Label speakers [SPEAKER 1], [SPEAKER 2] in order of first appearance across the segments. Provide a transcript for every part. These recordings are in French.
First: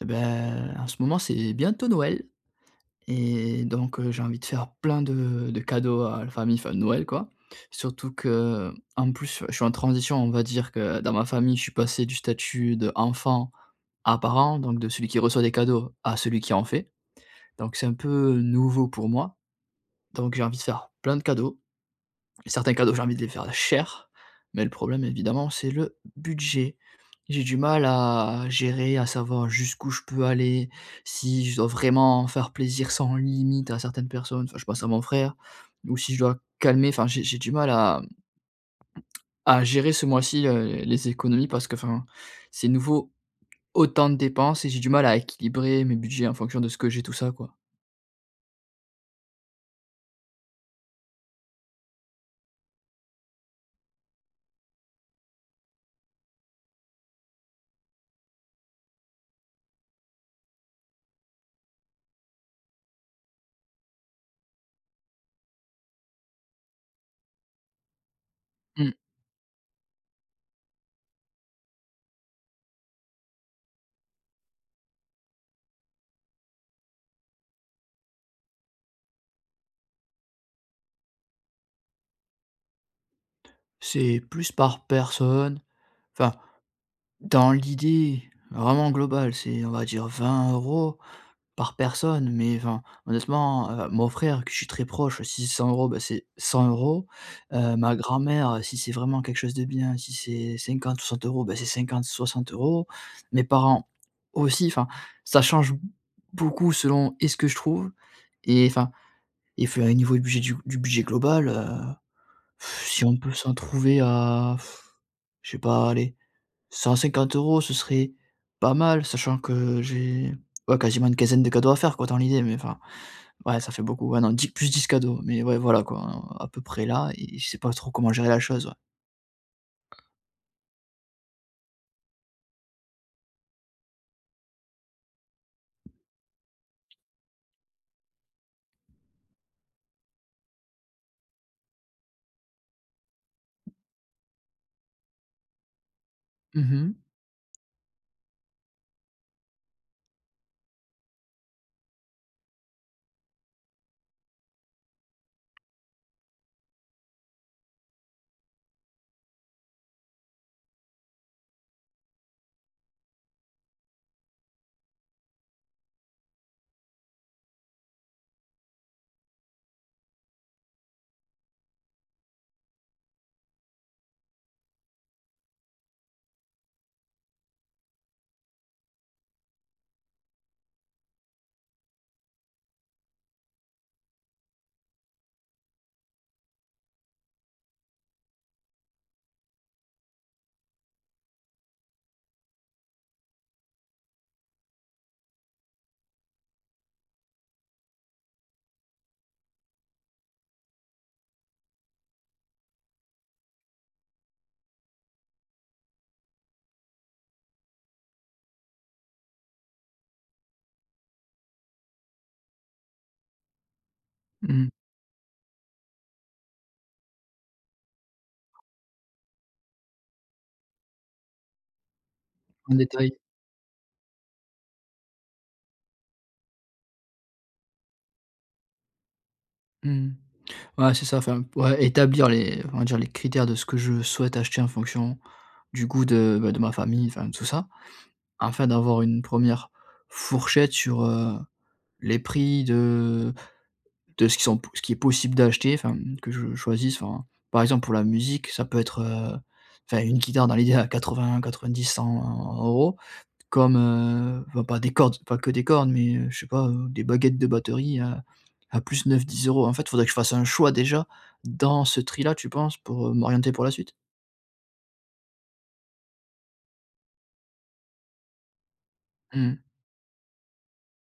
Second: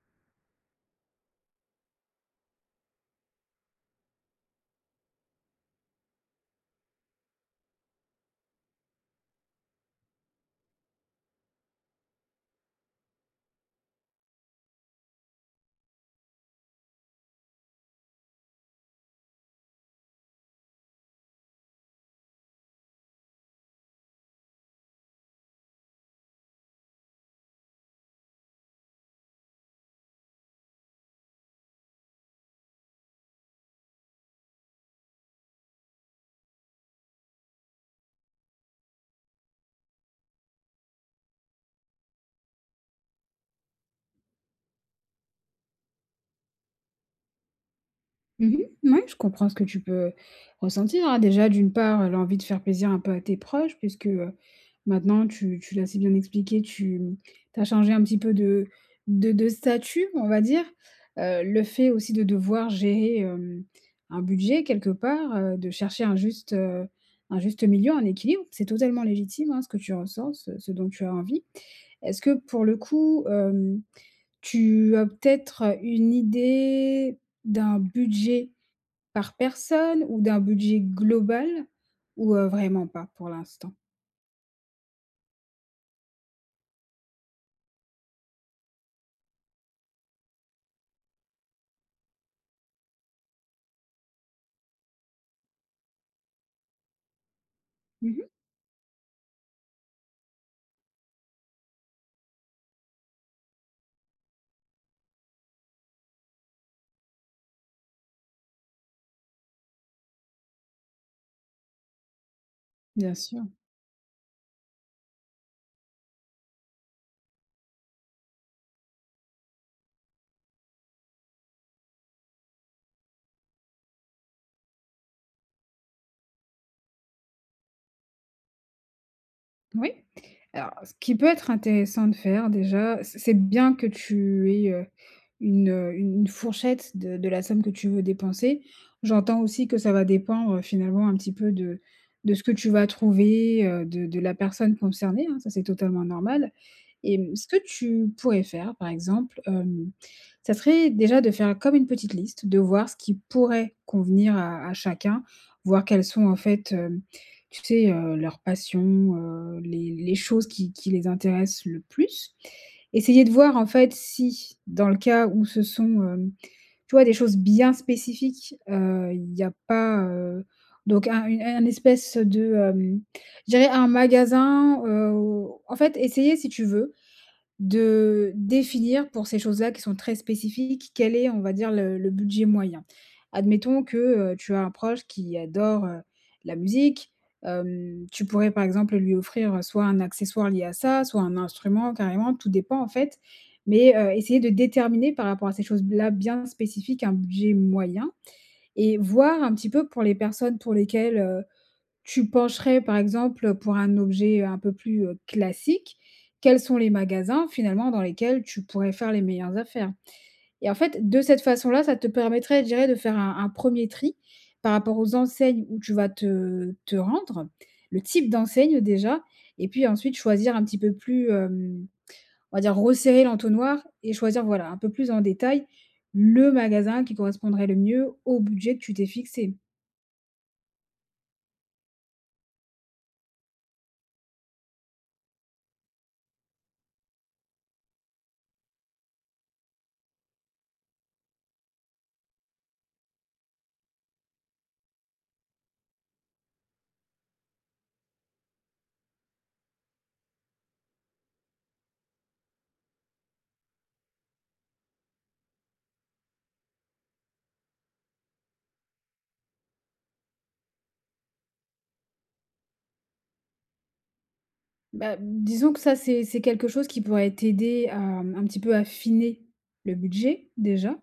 [SPEAKER 1] Et beh, en ce moment, c'est bientôt Noël et donc, heu, j'ai envie de faire plein de de cadeaux à la famille. Enfin, Noël quoi. Surtout que, en plus, je suis en transition. On va dire que dans ma famille, je suis passé du statut d'enfant à parent donc de celui qui reçoit des cadeaux à celui qui en fait. Donc c'est un peu nouveau pour moi. Donc j'ai envie de faire plein de cadeaux et certains cadeaux, j'ai envie de les faire cher mais le problème évidemment c'est le budget. J'ai du mal à à gérer, à savoir jusqu'où je peux aller, si je dois vraiment faire plaisir sans limite à certaines personnes enfin, je pense à mon frère. Ou si je dois calmer. Enfin j'ai j'ai du mal à à gérer ce mois-ci, heu, les économies parce que, enfin, c'est nouveau, autant de dépenses et j'ai du mal à équilibrer mes budgets en fonction de ce que j'ai, tout ça quoi.
[SPEAKER 2] Mmh mh. Mouais, je comprends ce que tu peux, ressentir. Déjà, d'une part, heu, l'envie de faire plaisir un peu à tes proches puisque, heu, maintenant tu tu l'as si bien expliqué, tu tu as changé un petit peu de de de statut, on va dire. Heu, le fait aussi de devoir gérer, hem, un budget quelque part, heu, de chercher un juste, heu, un juste milieu, un équilibre, c'est
[SPEAKER 1] Mmh.
[SPEAKER 2] totalement légitime, hein, ce que tu ressens, ce, ce dont tu as envie. Est-ce que, pour le coup, hem, tu as peut-être une idée d'un budget par personne ou d'un budget global, ou, heu, vraiment pas pour l'instant?
[SPEAKER 1] C'est plus par personne. Enfin, dans l'idée, vraiment globale, c'est, on va dire 20 € par personne, mais enfin, honnêtement, heu, mon frère que je suis très proche, si c'est 100 €, beh, c'est 100 €, heu, ma
[SPEAKER 2] Mmh mh.
[SPEAKER 1] grand-mère, si c'est vraiment quelque chose de bien, si c'est 50 ou 60 €, beh, c'est 50-60 €. Mes parents, aussi, enfin, ça change beaucoup selon et ce que je trouve et enfin, et enfin niveau et budget, du bud du budget global, heu, si
[SPEAKER 2] Bien
[SPEAKER 1] on peut
[SPEAKER 2] sûr.
[SPEAKER 1] s'en trouver à, je sais pas, allez, 150 € ce serait, pas mal, sachant que j'ai ouais, quasiment une quinzaine de cadeaux à faire quoi dans l'idée mais enfin. Ouais, ça fait beaucoup. Ouais, non, plus 10 cadeaux mais ouais, voilà, quoi, à peu près là et je sais pas trop comment gérer la chose, ouais.
[SPEAKER 2] Moui. Alors ce qui peut être intéressant de faire déjà, c'est c'est de bien que tu aies, heu, une u une fourchette de de la somme que tu veux dépenser. J'entends aussi que ça va dépendre finalement un petit peu de de ce que tu vas trouver, heu, de de la personne concernée, hein, ça c'est totalement normal.
[SPEAKER 1] Mmh mh.
[SPEAKER 2] Et mmh, ce que tu pourrais faire, par exemple, hem, ça serait déjà de faire comme une petite liste. De voir ce qui pourrait convenir à, à chacun, voir quelles sont en fait heu, tu sais, heu, leurs passions, heu, les les choses qui qui les intéressent le plus. Essayer de voir en fait si, dans le cas où ce sont, hem, tu vois, des choses bien spécifiques. Heu, il y a pas, heu, donc un une un espèce de, hem, je dirais un magasin, heu, où, en fait, essayer si tu veux de définir pour ces choses-là, qui sont très spécifiques, quel est, on va dire, le le budget moyen. Admettons que, heu, tu as un proche qui adore, heu, la musique, hem, tu pourrais par exemple lui offrir soit un accessoire lié à ça, soit un instrument, carrément. Tout dépend, en fait, mais, heu, essayer de déterminer par rapport à ces choses-là bien spécifiques un budget moyen et voir un petit peu pour les personnes pour lesquelles, heu, tu pencherais par exemple pour un objet un peu plus, heu, classique. Quels sont les magasins finalement dans lesquels tu pourrais faire les meilleures affaires. Et en fait, de cette façon là, ça te permettrait, je dirais, de faire un un 1er tri
[SPEAKER 1] Mmh.
[SPEAKER 2] par rapport aux enseignes où tu vas te te rendre. Le type d'enseigne déjà et puis ensuite choisir un petit peu plus, hem, on va
[SPEAKER 1] En
[SPEAKER 2] dire
[SPEAKER 1] détail.
[SPEAKER 2] resserrer l'entonnoir et choisir, voilà, un peu plus en détail le magasin qui correspondrait le mieux au budget que tu t'es fixé.
[SPEAKER 1] Mmh. Ouais c'est ça. Enfin, ouais, établir les, on va dire les critères de ce que je souhaite acheter en fonction du goût de, ben, de ma famille, enfin tout ça. Enfin d'avoir une 1re, fourchette sur, heu, les prix de de ce qui sont p ce qu'il est possible d'acheter, enfin que je choisisse, enfin, par exemple, pour la musique, ça peut être, heu, enfin une guitare dans l'idée, à 80-90-100 €. Comme, heu, enfin, pas des cordes, pas que des cordes, mais, heu, je sais pas, heu, des baguettes de batterie à, à plus 9-10 €. En fait, il faudrait que je fasse un choix déjà dans ce tri là, tu penses, pour heu, m'orienter pour la suite?
[SPEAKER 2] Bah, disons que ça c'est c'est quelque chose qui pourrait t'aider à, mmh, un petit peu
[SPEAKER 1] Mmh
[SPEAKER 2] affiner,
[SPEAKER 1] mh.
[SPEAKER 2] le budget, déjà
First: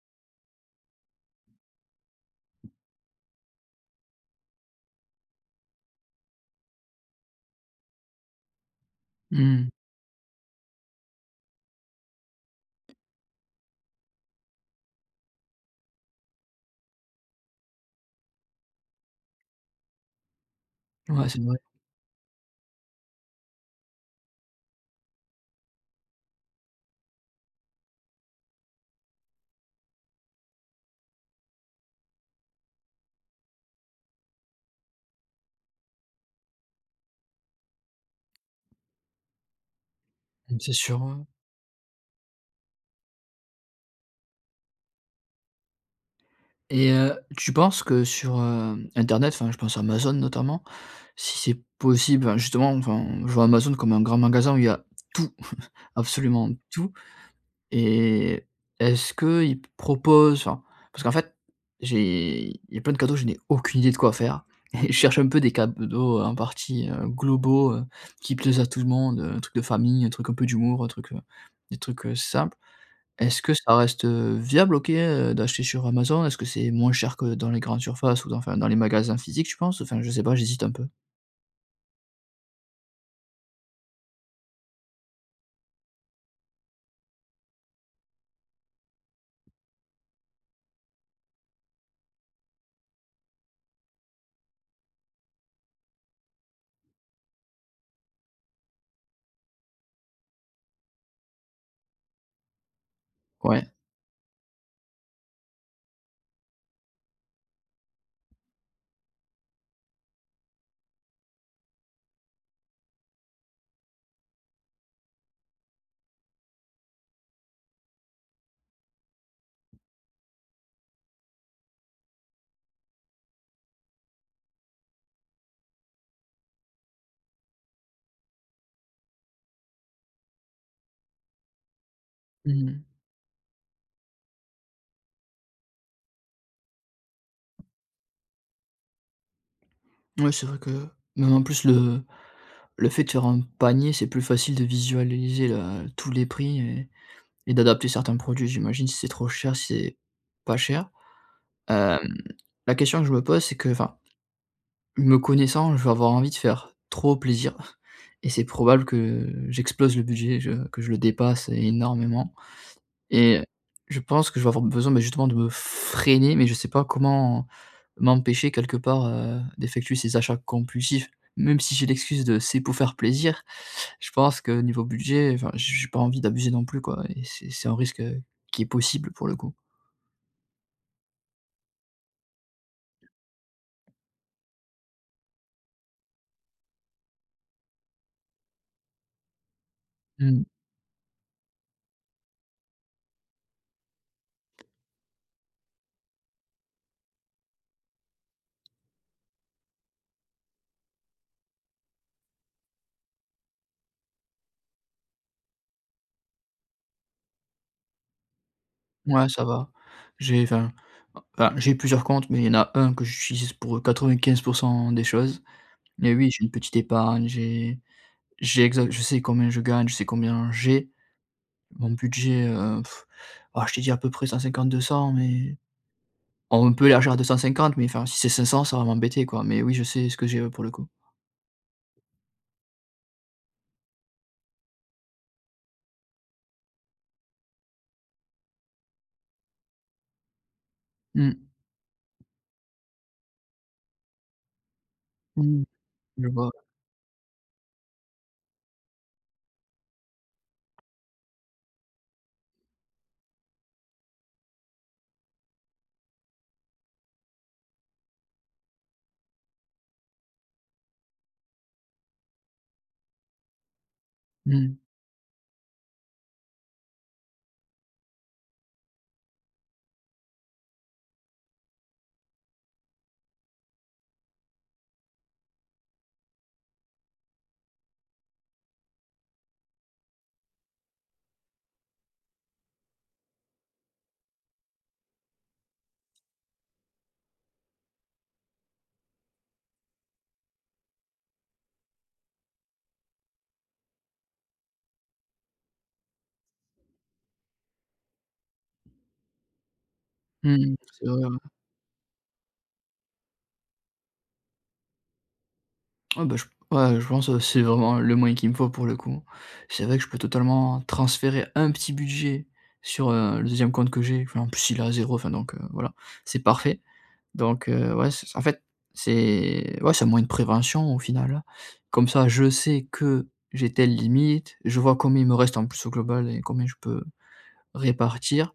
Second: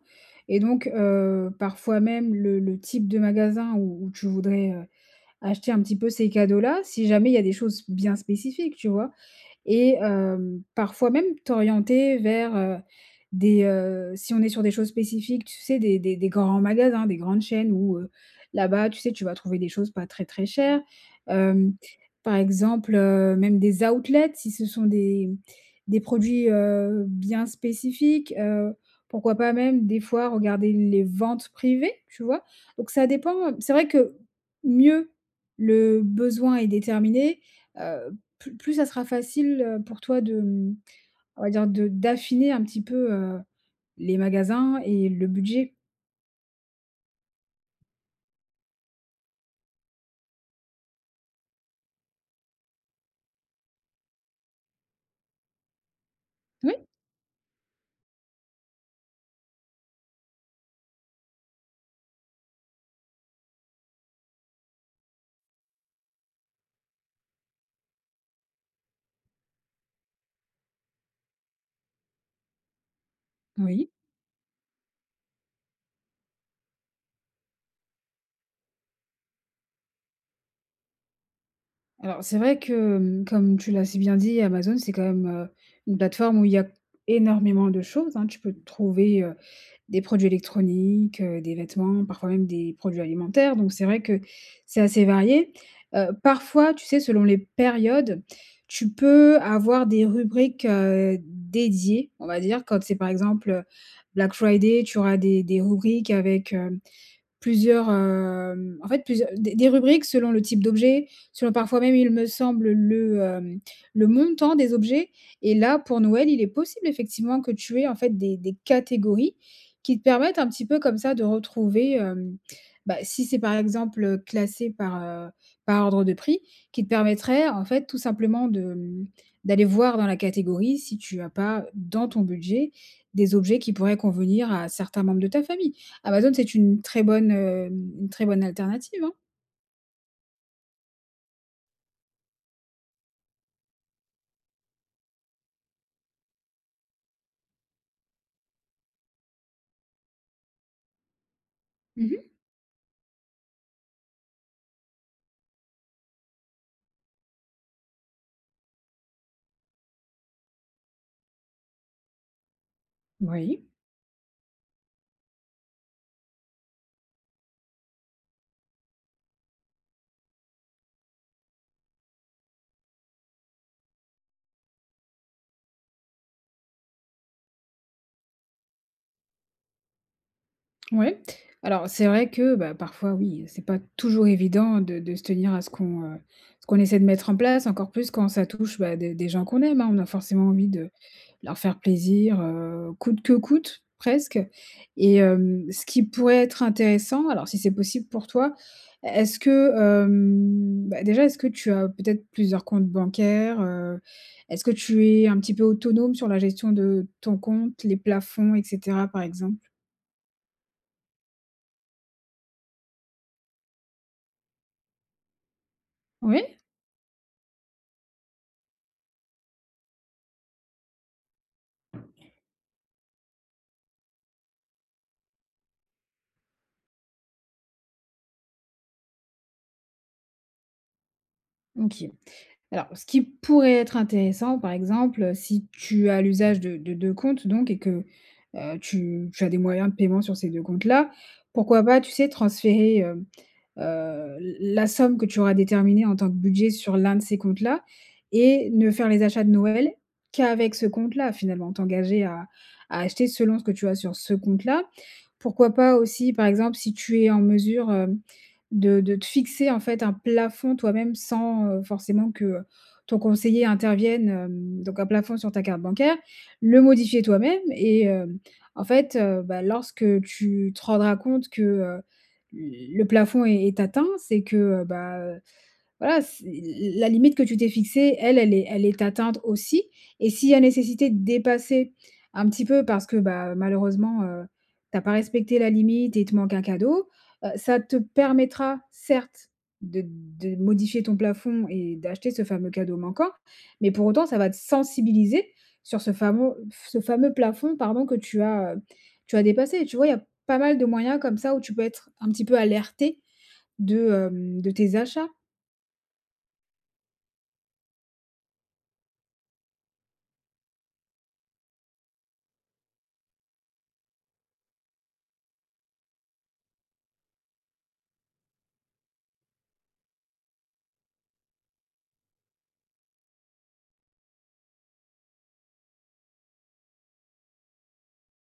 [SPEAKER 2] et donc, heu, parfois même le le type de magasin où où tu voudrais, heu, acheter un petit peu ces cadeaux-là si jamais il y a des choses bien spécifiques, tu vois?
[SPEAKER 1] Mmh.
[SPEAKER 2] Et, hem, parfois même t'orienter vers, heu, des, heu, si on est sur des choses spécifiques, tu sais? Des des des grands magasins, des grandes chaînes, où, heu, là-bas tu sais tu vas trouver des choses pas très, très chères.
[SPEAKER 1] Ouais c'est vrai.
[SPEAKER 2] Hem, par exemple, heu, même des outlets si ce sont des des produits, heu, bien spécifiques. Heu, pourquoi pas même des fois regarder les ventes privées, tu vois? Donc ça dépend, heu, c'est vrai que mieux le besoin est déterminé, heu, plus plus ça sera facile, heu, pour toi de,
[SPEAKER 1] Mmh c'est
[SPEAKER 2] mmh,
[SPEAKER 1] sûr, ouais ouais.
[SPEAKER 2] on va dire de d'affiner un petit peu, heu, les magasins et le budget.
[SPEAKER 1] Et heu, tu penses que sur, hem, internet, enfin je pense à Amazon notamment, si c'est possible enfin, justement, enfin je vois Amazon comme un grand magasin où il y a tout, absolument
[SPEAKER 2] Oui.
[SPEAKER 1] tout et est-ce qu'ils proposent enfin, parce qu'en fait, j'ai il y a plein de cadeaux je n'ai aucune idée de quoi faire et je cherche un peu des cadeaux en partie, heu, globaux, heu, qui plaisent à tout le monde, heu, un truc de famille, un truc un peu d'humour, un truc, heu, des trucs, heu, simples. Est-ce que ça
[SPEAKER 2] Oui.
[SPEAKER 1] reste, heu, viable OK, heu, d'acheter sur Amazon? Est-ce que c'est moins cher que dans les grandes surfaces ou dans enfin dans les magasins physiques tu penses? Enfin je sais pas j'hésite un peu.
[SPEAKER 2] Alors c'est vrai que, mmh, comme tu l'as si bien dit Amazon c'est quand même, heu, une plateforme où il y a énormément de choses, hein. Tu peux trouver, heu, des produits électroniques, heu, des vêtements, parfois même des produits alimentaires. Donc c'est vrai que c'est assez varié, heu, parfois tu sais selon les périodes, tu peux avoir des rubriques, heu, dédiées, on va dire, quand c'est par exemple
[SPEAKER 1] Ouais.
[SPEAKER 2] Black Friday tu auras des des rubriques avec, hem, plusieurs, hem, en fait plusieurs des des rubriques selon le type d'objet, selon parfois même il me semble le, hem, le montant des objets et là pour Noël il est possible effectivement que tu aies en fait des des catégories qui te permettent un petit peu comme ça de retrouver, hem, bah, si c'est par exemple, heu, classé par, heu, par ordre de prix, qui te permettraient en fait tout simplement de, mmh, d'aller voir dans la catégorie si tu as pas, dans ton
[SPEAKER 1] Mmh
[SPEAKER 2] budget,
[SPEAKER 1] mh.
[SPEAKER 2] des objets qui pourraient convenir à certains membres de ta famille. Amazon c'est une très bonne, hem, une très bonne alternative, hein.
[SPEAKER 1] Ouais c'est vrai que même en plus, le le fait de faire un panier, c'est plus facile de visualiser, le tous les prix et et d'adapter certains produits j'imagine, si c'est trop cher, si c'est pas cher. Hem,
[SPEAKER 2] Mmh mh.
[SPEAKER 1] la question que je me pose, c'est que, enfin, me connaissant je vais avoir envie de faire trop plaisir et c'est probable que j'explose le budget, je que je le dépasse énormément. Et
[SPEAKER 2] Oui.
[SPEAKER 1] je pense que je vais avoir besoin mais justement de me freiner mais je sais pas comment m'empêcher quelque part, heu, d'effectuer ces achats compulsifs? Même si j'ai l'excuse de c'est pour faire plaisir, je pense que niveau budget, enfin, j j'ai pas envie d'abuser non plus quoi et c'est c'est un risque qui est possible pour le coup.
[SPEAKER 2] Oui. Alors, c'est vrai que, bah, parfois oui, c'est pas toujours évident de de se tenir à ce qu'on, heu ce qu'on essaie de mettre en place encore plus quand ça touche bah des des gens qu'on aime hein, on a
[SPEAKER 1] Mmh.
[SPEAKER 2] forcément envie de leur faire plaisir heu coûte que coûte presque et hem, ce qui pourrait être intéressant alors si c'est possible pour toi, est-ce que, hem beh déjà est-ce que tu as peut-être plusieurs comptes bancaires? Heu est-ce que tu es un petit peu autonome sur la gestion de ton compte, les plafonds et cetera par
[SPEAKER 1] Ouais ça
[SPEAKER 2] exemple?
[SPEAKER 1] va. J'ai enfin, bah j'ai plusieurs comptes, mais il y en a un que j'utilise pour 95 % des choses. Mais oui, j'ai une
[SPEAKER 2] Oui.
[SPEAKER 1] petite épargne, j'ai j'ai exa je sais combien je gagne, je sais combien j'ai, mon budget heu ah je te dis à peu près 150-200 mais on peut élargir à 250 mais enfin, si c'est 500 ça va m'embêter quoi, mais oui, je sais ce que j'ai, ouais, pour le coup.
[SPEAKER 2] OK. Alors, ce qui pourrait être intéressant par exemple, heu, si tu as l'usage de de 2 comptes donc et que, heu tu tu as des moyens de paiement sur ces 2 comptes là,
[SPEAKER 1] Mmh.
[SPEAKER 2] pourquoi pas, tu sais transférer, hem, heu, la la somme que tu auras
[SPEAKER 1] Mmh.
[SPEAKER 2] déterminée en
[SPEAKER 1] Je
[SPEAKER 2] tant que
[SPEAKER 1] vois.
[SPEAKER 2] budget sur l'un de ces comptes-là et ne faire les achats de Noël qu'avec ce compte-là finalement? T'engager à à acheter selon ce que tu as sur ce compte là. Pourquoi pas, aussi par exemple si tu es en mesure hem de de te fixer en fait un plafond toi-même, sans, heu, forcément que, heu, ton conseiller intervienne.
[SPEAKER 1] Mmh.
[SPEAKER 2] Hem donc un plafond sur ta carte bancaire. Le modifier toi-même et hem en fait, heu, bah, lorsque tu te rendras compte que heu le plafond est est atteint, c'est que, heu, bah, heu, voilà, c'est l la la limite que tu t'es fixée, elle elle est elle est atteinte aussi. Et s'il y a nécessité de dépasser, un petit peu, parce que, bah, heu, malheureusement, heu, tu as pas respecté la limite et tu manques un cadeau, heu, ça te permettra, certes, de de modifier ton plafond et d'acheter ce fameux cadeau manquant, mais pour autant ça va te sensibiliser sur, ce famo ce fameux plafond pardon que, tu as tu as dépassé, tu vois? Il y a
[SPEAKER 1] Mmh
[SPEAKER 2] pas
[SPEAKER 1] mh,
[SPEAKER 2] mal de
[SPEAKER 1] c'est
[SPEAKER 2] moyens
[SPEAKER 1] vrai ouais.
[SPEAKER 2] comme ça où tu peux être un petit peu alerté, de hem, de tes achats.
[SPEAKER 1] Ah bah, je ouais, je pense c'est vraiment le moyen qu'il me faut, pour le coup. C'est vrai que je peux totalement transférer un petit budget sur, heu, le 2e compte que j'ai. Enfin en plus, il est à 0 enfin donc voilà, c'est parfait! Donc, heu, ouais, c'est, c en fait c'est ouais, c'est un moyen de prévention, au final. Comme ça, je sais que, j'ai telle limite, je vois combien il me reste en plus, au global, et combien je peux répartir.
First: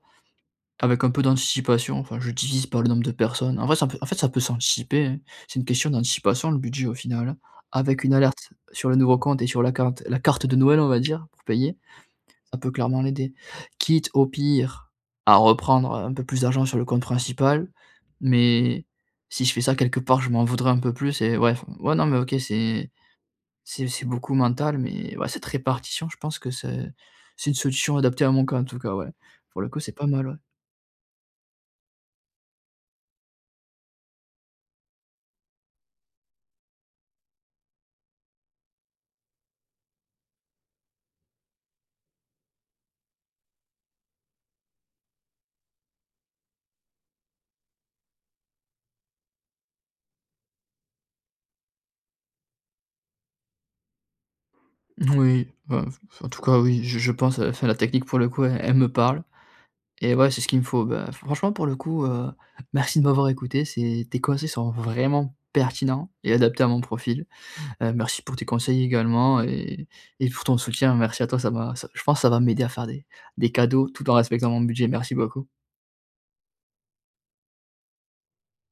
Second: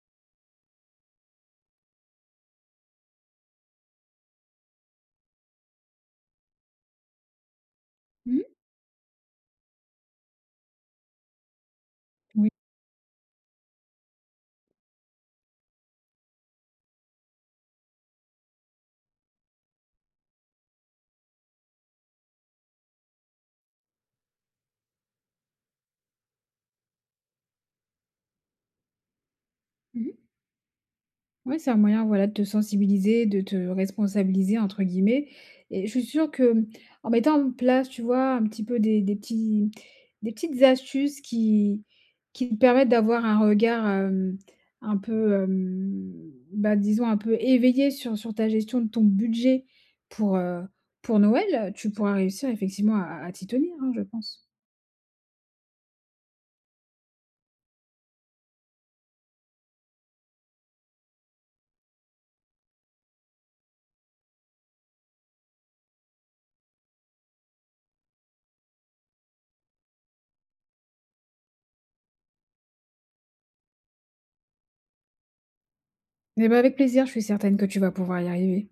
[SPEAKER 1] Avec un peu d'anticipation, enfin je divise par le nombre de personnes. En vrai ça peut en fait ça peut s'anticiper hein, c'est une question d'anticipation, le budget, au final. Avec une
[SPEAKER 2] Mmh.
[SPEAKER 1] alerte sur le nouveau compte et sur la cante la carte de Noël on va dire pour payer,
[SPEAKER 2] Oui.
[SPEAKER 1] ça peut clairement l'aider. Quitte, au pire, à reprendre, heu, un peu plus d'argent sur le compte principal, mais si je fais ça, quelque part je m'en voudrais un peu plus et ouais enfin. Ouais, non mais OK c'est c'est c'est beaucoup mental, mais ouais, cette répartition, je pense que c'est c'est une solution adaptée à mon cas, en tout cas, ouais! Pour le coup, c'est pas
[SPEAKER 2] Mmh.
[SPEAKER 1] mal, ouais.
[SPEAKER 2] Ouais, c'est un moyen, voilà, te sensibiliser, de te responsabiliser, entre guillemets, et je suis sûr que, mmh, en mettant en place, tu vois, un petit peu des des petits des petites astuces, qui qui te permettent d'avoir un regard, hem, un peu hem, bah disons un peu éveillé. Sur sur ta gestion de ton budget, pour, heu, pour Noël. Tu pourras réussir effectivement à à à t'y tenir hein, je pense.
[SPEAKER 1] Moui, bah, f f en tout cas oui, je je pense, enfin la technique pour le coup, e elle me parle, et ouais, c'est ce qu'il me faut. Bah franchement pour le coup, heu, merci de m'avoir écouté. c'est tes conseils sont vraiment pertinents et adaptés à mon profil! Heu, merci pour tes conseils également et et pour ton soutien. Merci à toi, ça m'a je pense, ça va m'aider à faire des des cadeaux, tout en respectant mon budget. Merci beaucoup.
[SPEAKER 2] Mais bah, avec plaisir, je suis certaine que tu vas pouvoir y arriver.